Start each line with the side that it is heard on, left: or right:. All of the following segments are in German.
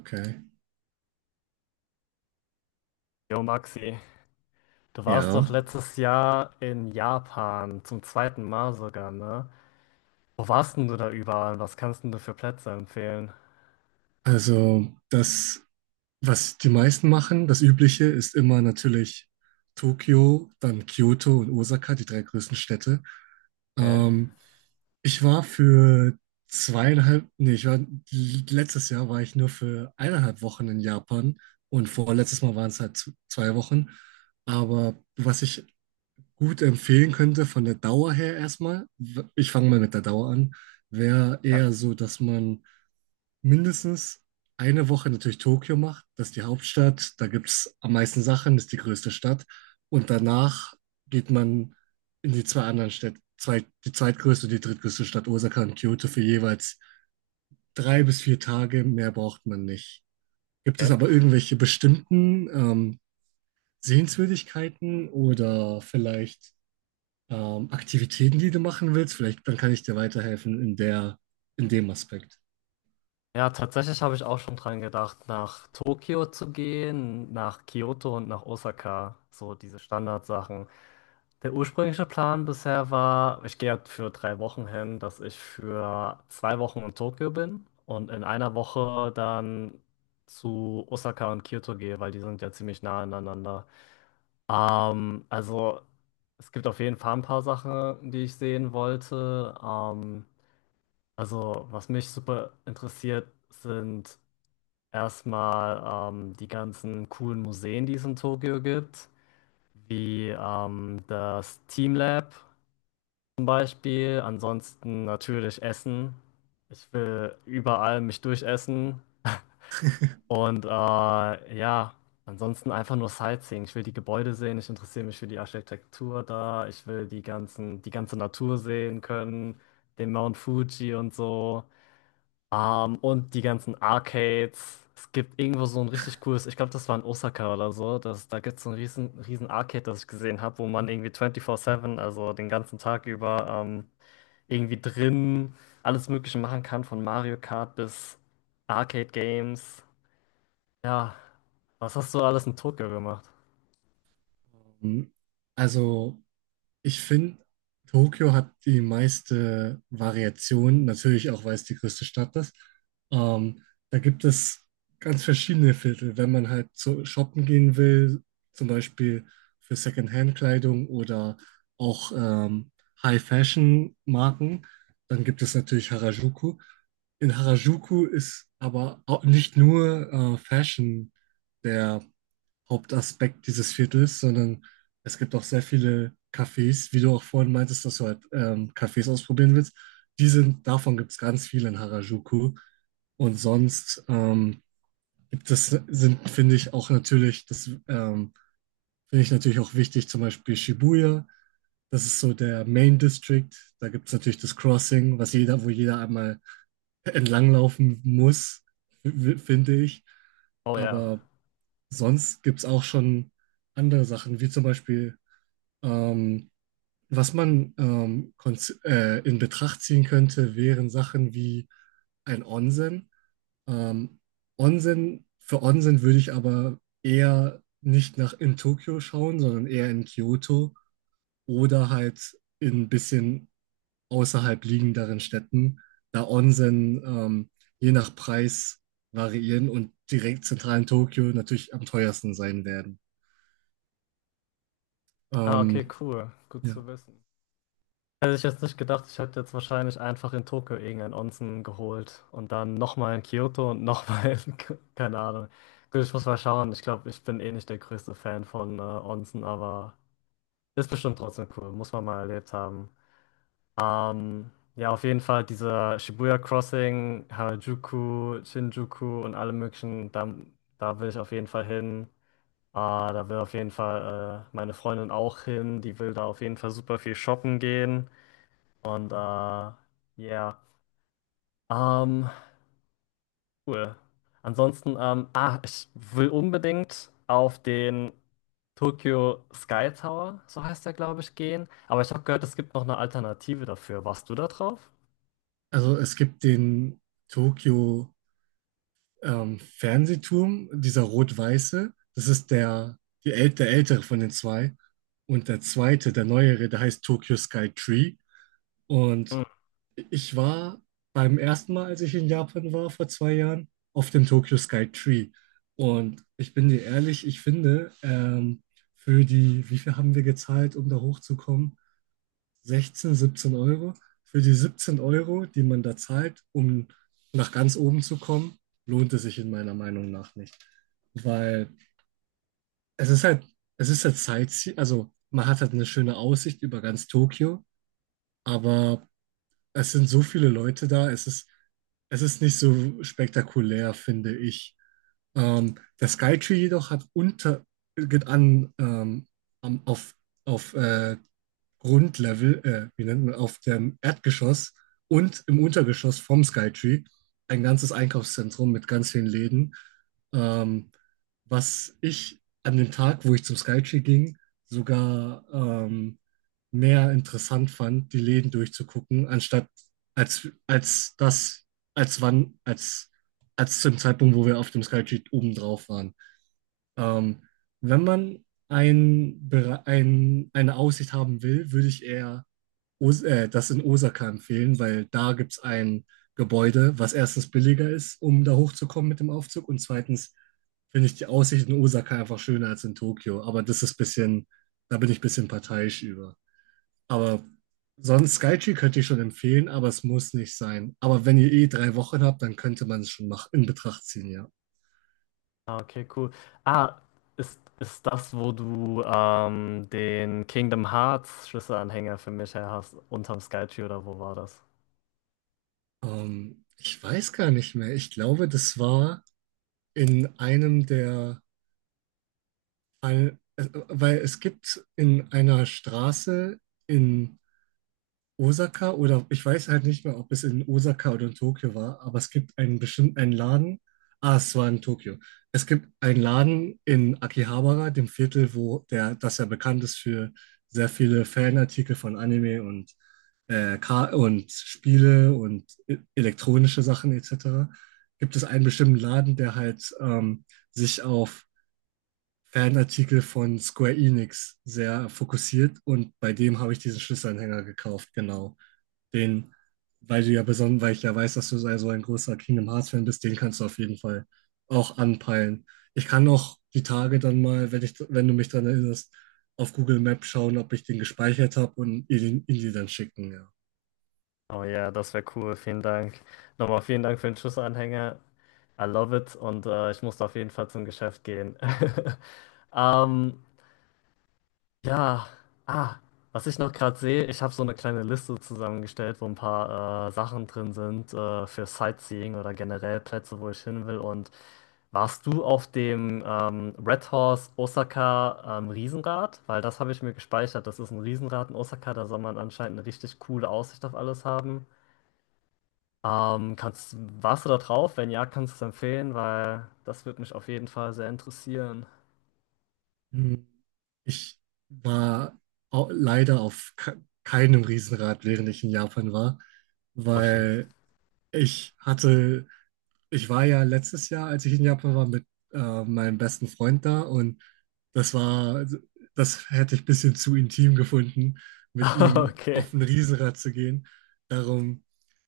right: Okay.
left: Jo, Maxi, du warst
right: Ja.
left: doch letztes Jahr in Japan, zum zweiten Mal sogar, ne? Wo warst denn du da überall? Was kannst denn du für Plätze empfehlen?
right: Also das, was die meisten machen, das Übliche ist immer natürlich Tokio, dann Kyoto und Osaka, die drei größten Städte.
left: Okay.
right: Ähm, Ich war für zweieinhalb, nee, ich war, letztes Jahr war ich nur für 1,5 Wochen in Japan und vorletztes Mal waren es halt 2 Wochen. Aber was ich gut empfehlen könnte von der Dauer her erstmal, ich fange mal mit der Dauer an, wäre
left: Ja,
right: eher so, dass man mindestens eine Woche natürlich Tokio macht. Das ist die Hauptstadt, da gibt es am meisten Sachen, das ist die größte Stadt. Und danach geht man in die zwei anderen Städte, zwei, die zweitgrößte und die drittgrößte Stadt Osaka und Kyoto für jeweils 3 bis 4 Tage. Mehr braucht man nicht. Gibt es
left: okay.
right: aber irgendwelche bestimmten Sehenswürdigkeiten oder vielleicht Aktivitäten, die du machen willst? Vielleicht dann kann ich dir weiterhelfen in der, in dem Aspekt.
left: Ja, tatsächlich habe ich auch schon dran gedacht, nach Tokio zu gehen, nach Kyoto und nach Osaka. So diese Standardsachen. Der ursprüngliche Plan bisher war, ich gehe jetzt für 3 Wochen hin, dass ich für 2 Wochen in Tokio bin und in 1 Woche dann zu Osaka und Kyoto gehe, weil die sind ja ziemlich nah aneinander. Also es gibt auf jeden Fall ein paar Sachen, die ich sehen wollte. Also was mich super interessiert, sind erstmal die ganzen coolen Museen, die es in Tokio gibt, wie das Team Lab zum Beispiel. Ansonsten natürlich Essen. Ich will überall mich durchessen. Und ja, ansonsten einfach nur Sightseeing. Ich will die Gebäude sehen, ich interessiere mich für die Architektur da, ich will die ganze Natur sehen können, den Mount Fuji und so. Und die ganzen Arcades. Es gibt irgendwo so ein richtig cooles, ich glaube, das war in Osaka oder so. Das, da gibt es so ein riesen, riesen Arcade, das ich gesehen habe, wo man irgendwie 24/7, also den ganzen Tag über irgendwie drin alles Mögliche machen kann, von Mario Kart bis Arcade Games. Ja, was hast du alles in Tokio gemacht?
right: Ähm, Also ich finde, Tokio hat die meiste Variation, natürlich auch, weil es die größte Stadt ist. Ähm, Da gibt es ganz verschiedene Viertel. Wenn man halt zu shoppen gehen will, zum Beispiel für Secondhand-Kleidung oder auch High-Fashion-Marken, dann gibt es natürlich Harajuku. In Harajuku ist aber auch nicht nur Fashion der Hauptaspekt dieses Viertels, sondern es gibt auch sehr viele Cafés, wie du auch vorhin meintest, dass du halt Cafés ausprobieren willst. Die sind, davon gibt es ganz viele in Harajuku. Und sonst gibt es, sind, finde ich, auch natürlich, das finde ich natürlich auch wichtig, zum Beispiel Shibuya. Das ist so der Main District. Da gibt es natürlich das Crossing, was jeder, wo jeder einmal entlanglaufen muss, finde ich.
left: Oh ja.
right: Aber sonst gibt es auch schon andere Sachen, wie zum Beispiel ähm, was man in Betracht ziehen könnte, wären Sachen wie ein Onsen. Ähm, Onsen, für Onsen würde ich aber eher nicht nach in Tokio schauen, sondern eher in Kyoto oder halt in ein bisschen außerhalb liegenderen Städten, da Onsen je nach Preis variieren und direkt zentral in Tokio natürlich am teuersten sein werden.
left: Ah, okay,
right: Ähm,
left: cool. Gut
right: ja.
left: zu wissen. Hätte ich jetzt nicht gedacht, ich hätte jetzt wahrscheinlich einfach in Tokio irgendein Onsen geholt und dann nochmal in Kyoto und nochmal in, keine Ahnung. Gut, ich muss mal schauen. Ich glaube, ich bin eh nicht der größte Fan von Onsen, aber ist bestimmt trotzdem cool. Muss man mal erlebt haben. Ähm, ja, auf jeden Fall dieser Shibuya Crossing, Harajuku, Shinjuku und alle möglichen, da, da will ich auf jeden Fall hin. Da will auf jeden Fall meine Freundin auch hin. Die will da auf jeden Fall super viel shoppen gehen. Und ja, ähm, cool. Ansonsten, ah, ich will unbedingt auf den Tokyo Sky Tower, so heißt der, glaube ich, gehen. Aber ich habe gehört, es gibt noch eine Alternative dafür. Warst du da drauf?
right: Also es gibt den Tokio Fernsehturm, dieser rot-weiße, das ist der, die äl der ältere von den zwei. Und der zweite, der neuere, der heißt Tokyo Sky Tree. Und ich war beim ersten Mal, als ich in Japan war, vor 2 Jahren, auf dem Tokyo Sky Tree. Und ich bin dir ehrlich, ich finde, für die, wie viel haben wir gezahlt, um da hochzukommen? 16, 17 Euro. Für die 17 Euro, die man da zahlt, um nach ganz oben zu kommen, lohnt es sich in meiner Meinung nach nicht. Weil es ist halt, es ist halt Sightseeing, also man hat halt eine schöne Aussicht über ganz Tokio, aber es sind so viele Leute da, es ist nicht so spektakulär, finde ich. Der Skytree jedoch hat unter, geht an, am- auf, auf Grundlevel, wie nennt man, auf dem Erdgeschoss und im Untergeschoss vom Skytree ein ganzes Einkaufszentrum mit ganz vielen Läden. Ähm, Was ich an dem Tag, wo ich zum Skytree ging, sogar mehr interessant fand, die Läden durchzugucken, anstatt als, als das, als wann, als zum Zeitpunkt, wo wir auf dem Skytree oben drauf waren. Ähm, Wenn man eine Aussicht haben will, würde ich eher Os das in Osaka empfehlen, weil da gibt es ein Gebäude, was erstens billiger ist, um da hochzukommen mit dem Aufzug und zweitens finde ich die Aussicht in Osaka einfach schöner als in Tokio. Aber das ist ein bisschen, da bin ich ein bisschen parteiisch über. Aber sonst Skytree könnte ich schon empfehlen, aber es muss nicht sein. Aber wenn ihr eh 3 Wochen habt, dann könnte man es schon in Betracht ziehen, ja.
left: Ah, okay, cool. Ah, ist das, wo du den Kingdom Hearts Schlüsselanhänger für mich her hast, unterm Skytree oder wo war das?
right: Ich weiß gar nicht mehr. Ich glaube, das war in einem der, ein, weil es gibt in einer Straße in Osaka oder ich weiß halt nicht mehr, ob es in Osaka oder in Tokio war, aber es gibt einen bestimmten einen Laden. Ah, es war in Tokio. Es gibt einen Laden in Akihabara, dem Viertel, das ja bekannt ist für sehr viele Fanartikel von Anime und, und Spiele und elektronische Sachen etc. Gibt es einen bestimmten Laden, der halt sich auf Fanartikel von Square Enix sehr fokussiert und bei dem habe ich diesen Schlüsselanhänger gekauft, genau. Den, weil du ja besonders, weil ich ja weiß, dass du so also ein großer Kingdom Hearts-Fan bist, den kannst du auf jeden Fall auch anpeilen. Ich kann auch die Tage dann mal, wenn du mich daran erinnerst, auf Google Maps schauen, ob ich den gespeichert habe und ihr ihn dir dann schicken, ja.
left: Oh ja, das wäre cool. Vielen Dank. Nochmal vielen Dank für den Schlüsselanhänger. I love it und ich muss auf jeden Fall zum Geschäft gehen. Ähm, ja, ah, was ich noch gerade sehe, ich habe so eine kleine Liste zusammengestellt, wo ein paar Sachen drin sind für Sightseeing oder generell Plätze, wo ich hin will. Und warst du auf dem Red Horse Osaka Riesenrad? Weil das habe ich mir gespeichert. Das ist ein Riesenrad in Osaka, da soll man anscheinend eine richtig coole Aussicht auf alles haben. Ähm, kannst, Warst du da drauf? Wenn ja, kannst du es empfehlen, weil das würde mich auf jeden Fall sehr interessieren.
right: Hm. Ich war leider auf keinem Riesenrad, während ich in Japan war,
left: Oh shit.
right: weil ich hatte. Ich war ja letztes Jahr, als ich in Japan war, mit meinem besten Freund da und das war, also, das hätte ich ein bisschen zu intim gefunden, mit ihm
left: Okay.
right: auf ein Riesenrad zu gehen. Darum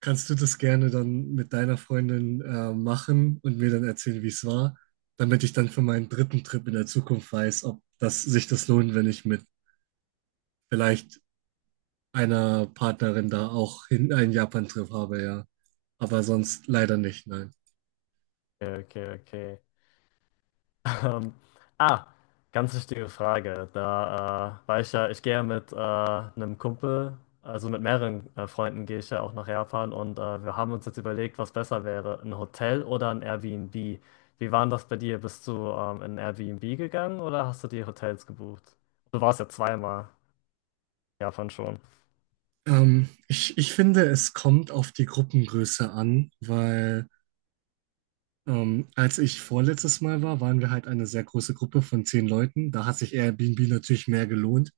right: kannst du das gerne dann mit deiner Freundin machen und mir dann erzählen, wie es war, damit ich dann für meinen dritten Trip in der Zukunft weiß, ob das sich das lohnt, wenn ich mit vielleicht einer Partnerin da auch hin einen Japan-Trip habe, ja. Aber sonst leider nicht, nein.
left: Okay, okay. Ähm, ah, Ganz wichtige Frage. Da war ich ja, Ich gehe ja mit einem Kumpel, also mit mehreren Freunden gehe ich ja auch nach Japan und wir haben uns jetzt überlegt, was besser wäre, ein Hotel oder ein Airbnb. Wie war denn das bei dir? Bist du in ein Airbnb gegangen oder hast du dir Hotels gebucht? Du warst ja zweimal in Japan schon.
right: Ich finde, es kommt auf die Gruppengröße an, weil als ich vorletztes Mal war, waren wir halt eine sehr große Gruppe von 10 Leuten. Da hat sich Airbnb natürlich mehr gelohnt.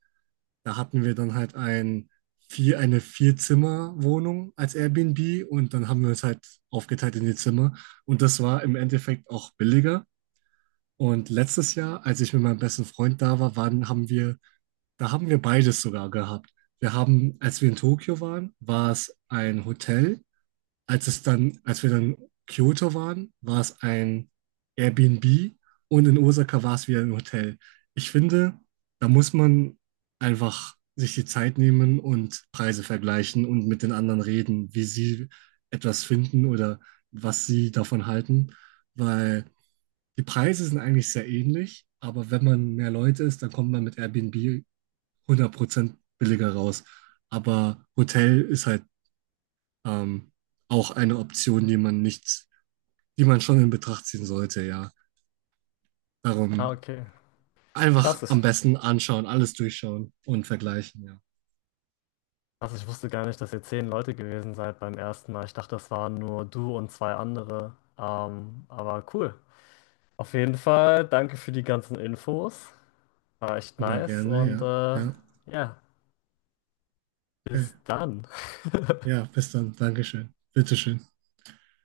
right: Da hatten wir dann halt eine Vier-Zimmer-Wohnung als Airbnb und dann haben wir uns halt aufgeteilt in die Zimmer. Und das war im Endeffekt auch billiger. Und letztes Jahr, als ich mit meinem besten Freund da war, da haben wir beides sogar gehabt. Wir haben, als wir in Tokio waren, war es ein Hotel. Als wir dann in Kyoto waren, war es ein Airbnb und in Osaka war es wieder ein Hotel. Ich finde, da muss man einfach sich die Zeit nehmen und Preise vergleichen und mit den anderen reden, wie sie etwas finden oder was sie davon halten, weil die Preise sind eigentlich sehr ähnlich, aber wenn man mehr Leute ist, dann kommt man mit Airbnb 100% billiger raus. Aber Hotel ist halt ähm, auch eine Option, die man nicht, die man schon in Betracht ziehen sollte, ja.
left: Ah,
right: Darum
left: okay. Krass.
right: einfach
left: ich-
right: am besten anschauen, alles durchschauen und vergleichen, ja.
left: Also ich wusste gar nicht, dass ihr 10 Leute gewesen seid beim ersten Mal. Ich dachte, das waren nur du und zwei andere. Aber cool. Auf jeden Fall, danke für die ganzen Infos. War echt
right: Immer
left: nice
right: gerne,
left: und
right: ja. Ja,
left: ja,
right: okay.
left: bis dann.
right: Ja, bis dann. Dankeschön. Bitteschön.